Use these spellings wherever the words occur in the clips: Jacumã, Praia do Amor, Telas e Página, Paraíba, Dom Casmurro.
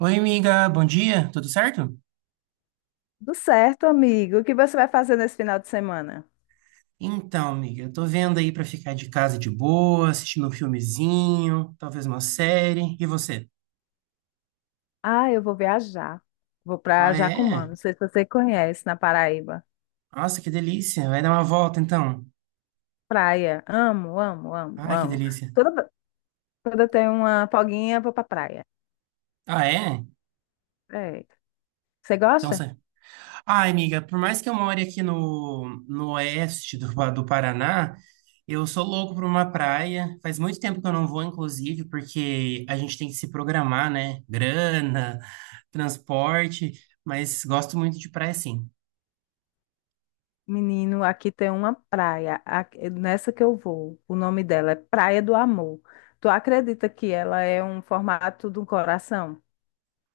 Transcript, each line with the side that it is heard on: right: Oi, amiga, bom dia, tudo certo?
left: Tudo certo, amigo. O que você vai fazer nesse final de semana?
right: Então, amiga, eu tô vendo aí pra ficar de casa de boa, assistindo um filmezinho, talvez uma série. E você?
left: Ah, eu vou viajar. Vou pra
right: Ah,
left: Jacumã.
right: é?
left: Não sei se você conhece, na Paraíba.
right: Nossa, que delícia. Vai dar uma volta então.
left: Praia. Amo, amo, amo,
right: Ah, que
left: amo.
right: delícia.
left: Toda, toda eu tenho uma folguinha, vou pra praia.
right: Ah, é?
left: É. Você
right: Então,
left: gosta?
right: você. Ai, amiga, por mais que eu more aqui no oeste do, do Paraná, eu sou louco por uma praia. Faz muito tempo que eu não vou, inclusive, porque a gente tem que se programar, né? Grana, transporte, mas gosto muito de praia, sim.
left: Menino, aqui tem uma praia, nessa que eu vou. O nome dela é Praia do Amor. Tu acredita que ela é um formato de um coração?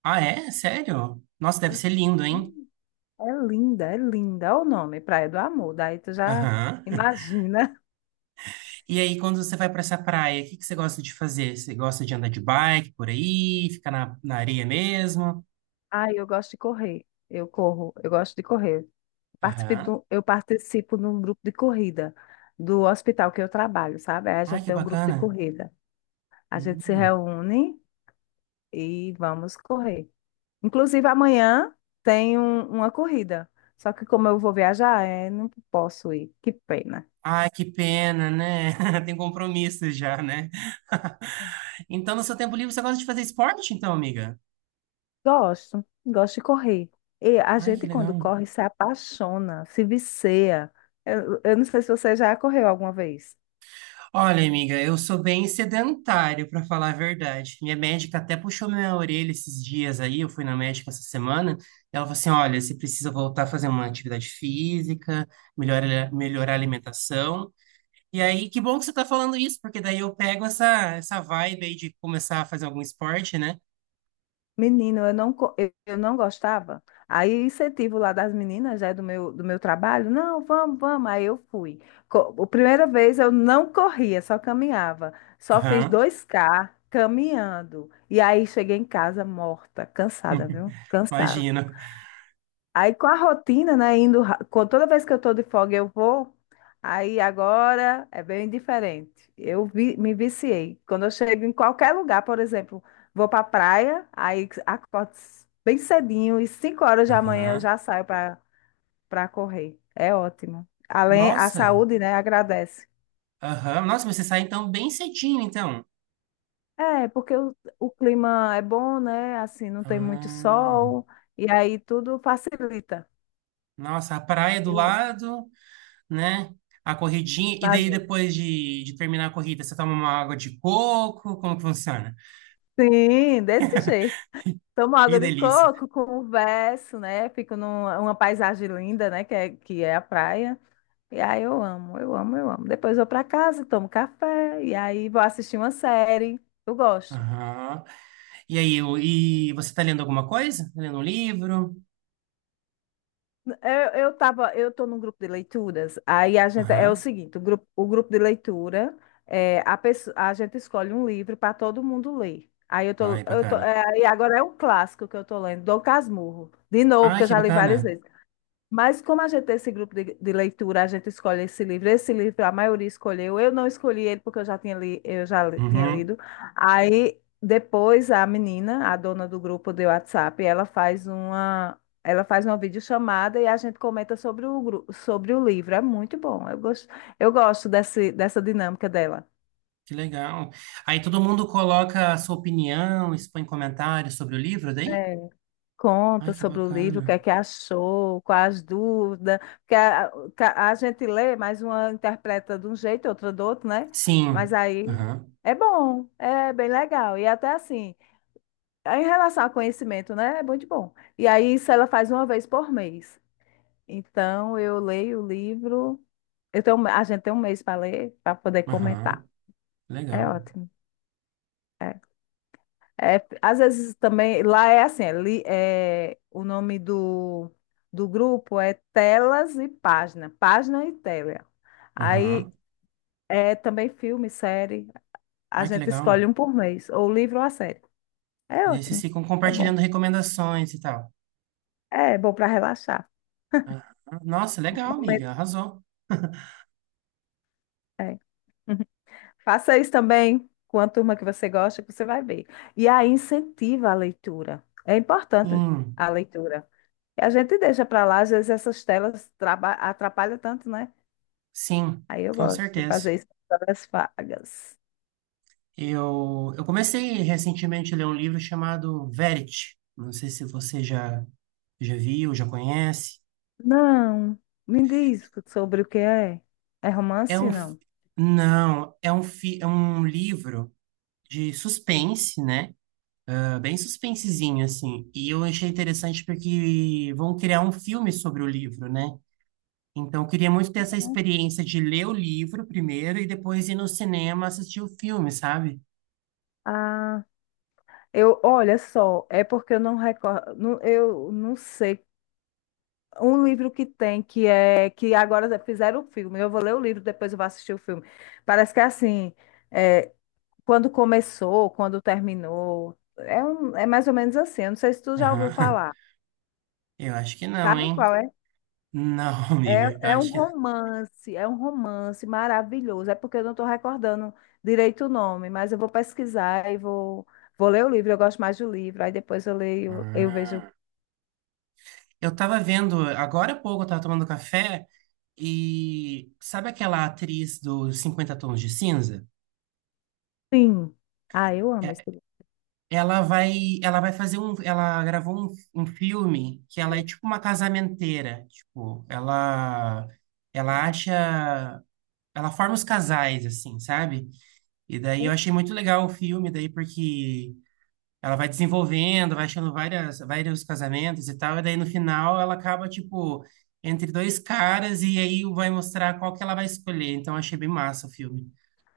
right: Ah, é? Sério? Nossa, deve ser lindo, hein?
left: Hum. É linda, é linda. Olha o nome, Praia do Amor. Daí tu já
right: Aham.
left: imagina.
right: E aí, quando você vai para essa praia, o que que você gosta de fazer? Você gosta de andar de bike por aí, ficar na areia mesmo?
left: Ah, eu gosto de correr. Eu corro, eu gosto de correr.
right: Aham.
left: Eu participo de um grupo de corrida do hospital que eu trabalho, sabe? Aí a
right: Ai,
left: gente
right: que
left: tem um grupo de
right: bacana.
left: corrida. A gente se
right: Hum.
left: reúne e vamos correr. Inclusive, amanhã tem uma corrida. Só que como eu vou viajar, não posso ir. Que pena.
right: Ai, que pena, né? Tem compromisso já, né? Então, no seu tempo livre, você gosta de fazer esporte, então, amiga?
left: Gosto, gosto de correr. E a
right: Ai, que
left: gente, quando
right: legal.
left: corre, se apaixona, se vicia. Eu não sei se você já correu alguma vez.
right: Olha, amiga, eu sou bem sedentário, para falar a verdade. Minha médica até puxou minha orelha esses dias aí, eu fui na médica essa semana, e ela falou assim: olha, você precisa voltar a fazer uma atividade física, melhorar a alimentação. E aí, que bom que você tá falando isso, porque daí eu pego essa vibe aí de começar a fazer algum esporte, né?
left: Menino, eu não gostava. Aí o incentivo lá das meninas, né, do meu trabalho, não, vamos, vamos. Aí eu fui. A primeira vez eu não corria, só caminhava. Só fiz
right: Aham.
left: 2 km caminhando. E aí cheguei em casa morta, cansada, viu? Cansada.
right: Imagino.
left: Aí com a rotina, né, indo, com toda vez que eu tô de folga eu vou, aí agora é bem diferente. Me viciei. Quando eu chego em qualquer lugar, por exemplo, vou pra praia, aí acordo bem cedinho e 5 horas da manhã eu
right: Aham.
left: já saio para correr. É ótimo. Além, a
right: Nossa.
left: saúde, né, agradece.
right: Aham. Nossa, mas você sai então bem cedinho, então.
left: É, porque o clima é bom, né, assim, não tem muito
right: Ah.
left: sol, e aí tudo facilita.
right: Nossa, a praia do
left: Eu
right: lado, né? A corridinha. E daí,
left: imagino.
right: depois de terminar a corrida, você toma uma água de coco? Como que funciona?
left: Sim, desse jeito. Tomo
right: Que
left: água de
right: delícia.
left: coco, converso, né? Fico numa uma paisagem linda, né? Que é a praia. E aí eu amo, eu amo, eu amo. Depois vou para casa, tomo café, e aí vou assistir uma série. Eu gosto.
right: Aham. E aí, e você tá lendo alguma coisa? Tá lendo um livro?
left: Eu tô num grupo de leituras, aí a gente, é o
right: Aham.
left: seguinte, o grupo de leitura, a gente escolhe um livro para todo mundo ler. Aí
right: Ai,
left: eu tô,
right: bacana.
left: é, e agora é um clássico que eu tô lendo, Dom Casmurro, de novo,
right: Ai,
left: que eu
right: que
left: já li várias
right: bacana.
left: vezes. Mas como a gente tem esse grupo de leitura, a gente escolhe esse livro. Esse livro a maioria escolheu. Eu não escolhi ele porque eu já tinha, li, eu já li- tinha
right: Uhum.
left: lido. Aí depois a menina, a dona do grupo de WhatsApp, ela faz uma videochamada e a gente comenta sobre o livro. É muito bom. Eu gosto dessa dinâmica dela.
right: Que legal. Aí todo mundo coloca a sua opinião, expõe comentários sobre o livro daí? Ai,
left: Conta
right: que
left: sobre o livro, o que
right: bacana.
left: é que achou, quais as dúvidas, porque a gente lê, mas uma interpreta de um jeito, outra do outro, né? Mas
right: Sim.
left: aí
right: Aham.
left: é bom, é bem legal. E até assim, em relação ao conhecimento, né? É muito bom. E aí isso ela faz uma vez por mês. Então eu leio o livro, a gente tem um mês para ler, para poder comentar.
right: Aham.
left: É
right: Legal.
left: ótimo. é É, às vezes também, lá é assim, o nome do grupo é Telas e Página, Página e Tela.
right: Aham.
left: Aí é também filme, série, a
right: Ai, que
left: gente
right: legal.
left: escolhe um por mês, ou livro ou a série.
right: E
left: É
right: daí vocês
left: ótimo,
right: ficam
left: é bom.
right: compartilhando recomendações e tal.
left: É, bom para relaxar.
right: Aham. Nossa, legal, amiga.
left: Momento-
right: Arrasou.
left: é. Faça isso também com a turma que você gosta, que você vai ver. E aí incentiva a leitura. É importante
right: Sim,
left: a leitura. E a gente deixa para lá, às vezes essas telas atrapalham tanto, né?
right: sim,
left: Aí eu
right: com
left: gosto de
right: certeza.
left: fazer isso nas horas vagas.
right: Eu comecei recentemente a ler um livro chamado Verity. Não sei se você já, já viu, já conhece.
left: Não, me diz sobre o que é. É
right: É
left: romance,
right: um, fi-
left: não?
right: não, é um, fi, é um livro de suspense, né? É bem suspensezinho, assim. E eu achei interessante porque vão criar um filme sobre o livro, né? Então, eu queria muito ter essa experiência de ler o livro primeiro e depois ir no cinema assistir o filme, sabe?
left: Ah, olha só, é porque eu não recordo, eu não sei. Um livro que tem, que é, que agora fizeram o filme, eu vou ler o livro, depois eu vou assistir o filme. Parece que é assim, é, quando começou, quando terminou, é mais ou menos assim, eu não sei se tu já ouviu
right: Aham.
left: falar.
right: Eu acho que não,
left: Sabe
right: hein?
left: qual é?
right: Não,
left: É,
right: amiga, eu
left: é um
right: acho que.
left: romance, é um romance maravilhoso. É porque eu não estou recordando direito o nome, mas eu vou pesquisar e vou, ler o livro. Eu gosto mais do livro. Aí depois eu leio, eu vejo
right: Ah. Eu tava vendo, agora há pouco eu tava tomando café e. Sabe aquela atriz dos 50 Tons de Cinza?
left: Sim. Ah, eu amo esse livro.
right: Ela vai, ela vai fazer um, ela gravou um, um filme que ela é tipo uma casamenteira, tipo, ela ela acha, ela forma os casais assim, sabe? E daí eu achei muito legal o filme daí porque ela vai desenvolvendo, vai achando várias vários casamentos e tal, e daí no final ela acaba tipo entre dois caras e aí vai mostrar qual que ela vai escolher. Então eu achei bem massa o filme.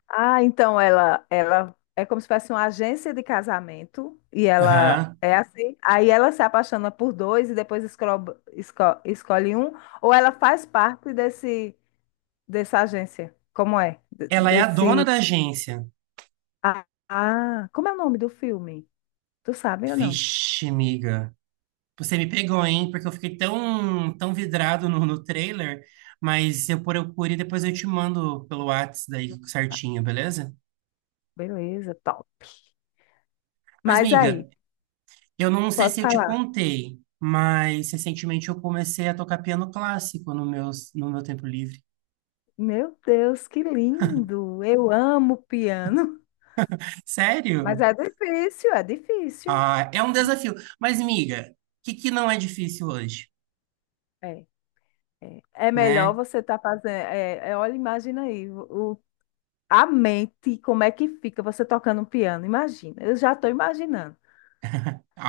left: Ah, então ela é como se fosse uma agência de casamento e ela
right: Aham.
left: é assim. Aí ela se apaixona por dois e depois escolhe um. Ou ela faz parte desse dessa agência? Como é? De-
right: Ela é a dona
left: Desse
right: da agência.
left: Ah, ah, como é o nome do filme? Tu sabe ou não?
right: Vixe, amiga. Você me pegou, hein? Porque eu fiquei tão vidrado no trailer, mas eu procuro e depois eu te mando pelo Whats
left: Não
right: daí
left: sabe.
right: certinho, beleza?
left: Beleza, top.
right: Mas,
left: Mas aí,
right: miga, eu não sei
left: pode
right: se eu te
left: falar.
right: contei, mas recentemente eu comecei a tocar piano clássico no meu, no meu tempo livre.
left: Meu Deus, que lindo! Eu amo piano.
right: Sério?
left: Mas é difícil, é difícil.
right: Ah, é um desafio. Mas, miga, o que que não é difícil hoje,
left: É, é. É melhor
right: né?
left: você estar fazendo. É, é, olha, imagina aí, a mente, como é que fica você tocando um piano? Imagina, eu já estou imaginando.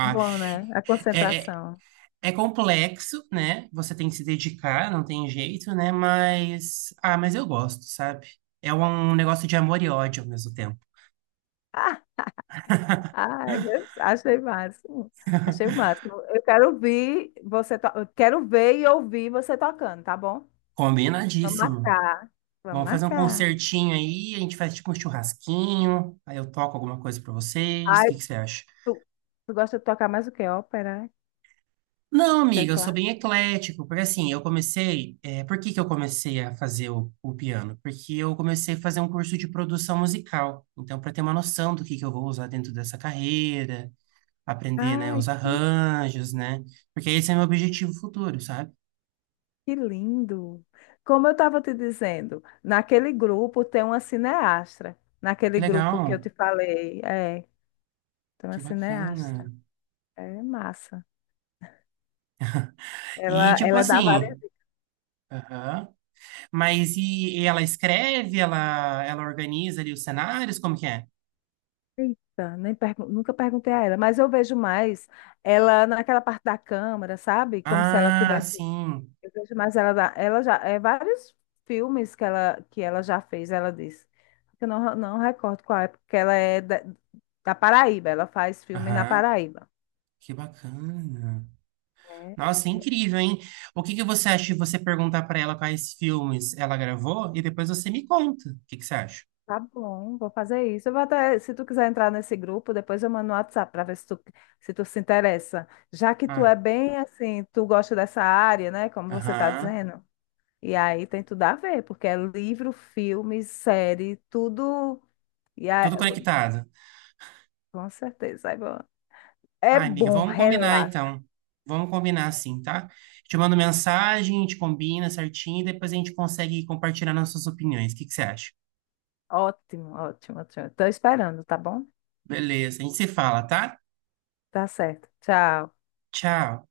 left: É bom, né? A
right: é, é,
left: concentração.
right: É, complexo, né? Você tem que se dedicar, não tem jeito, né? Mas, ah, mas eu gosto, sabe? É um um negócio de amor e ódio ao mesmo tempo.
left: Ai, achei máximo. Achei o máximo. Eu quero ouvir você, eu quero ver e ouvir você tocando, tá bom? Vamos
right: Combinadíssimo.
left: marcar. Vamos
right: Vamos fazer um
left: marcar.
right: concertinho aí, a gente faz tipo um churrasquinho, aí eu toco alguma coisa pra vocês. O
left: Ai,
right: que que você acha?
left: tu, tu gosta de tocar mais o que? Ópera?
right: Não, amiga, eu sou
left: Teclado?
right: bem eclético, porque assim, eu comecei. Por que que eu comecei a fazer o piano? Porque eu comecei a fazer um curso de produção musical. Então, para ter uma noção do que eu vou usar dentro dessa carreira aprender, né,
left: Ai,
right: os
left: que,
right: arranjos, né? Porque esse é meu objetivo futuro, sabe?
left: que lindo! Como eu estava te dizendo, naquele grupo tem uma cineastra.
right: Que
left: Naquele grupo que eu
right: legal,
left: te falei, tem uma
right: que
left: cineastra.
right: bacana.
left: É massa.
right: E
left: Ela,
right: tipo
left: ela dá várias.
right: assim, aham. Mas e ela escreve, ela ela organiza ali os cenários, como que é?
left: Eita, nem nunca perguntei a ela, mas eu vejo mais ela naquela parte da câmara, sabe? Como se ela
right: Ah,
left: tivesse.
right: sim.
left: Eu vejo mais ela ela já é vários filmes que ela já fez, ela disse. Eu não recordo qual é, porque ela é da Paraíba, ela faz filme na
right: Aham.
left: Paraíba.
right: Que bacana.
left: É,
right: Nossa,
left: é,
right: incrível, hein? O que que você acha de você perguntar pra ela quais filmes ela gravou e depois você me conta? O que que você acha?
left: tá bom, vou fazer isso. Eu vou até, se tu quiser entrar nesse grupo, depois eu mando no WhatsApp para ver se tu se interessa. Já que tu é
right: Ah,
left: bem assim, tu gosta dessa área, né? Como você está
right: aham.
left: dizendo. E aí tem tudo a ver, porque é livro, filme, série, tudo. E aí,
right: Tudo conectado.
left: com certeza. É
right: Ai, amiga,
left: bom,
right: vamos combinar
left: relaxa.
right: então. Vamos combinar assim, tá? Te mando mensagem, a gente combina certinho e depois a gente consegue compartilhar nossas opiniões. O que que você acha?
left: Ótimo, ótimo, ótimo. Estou esperando, tá bom?
right: Beleza, a gente se fala, tá?
left: Tá certo. Tchau.
right: Tchau.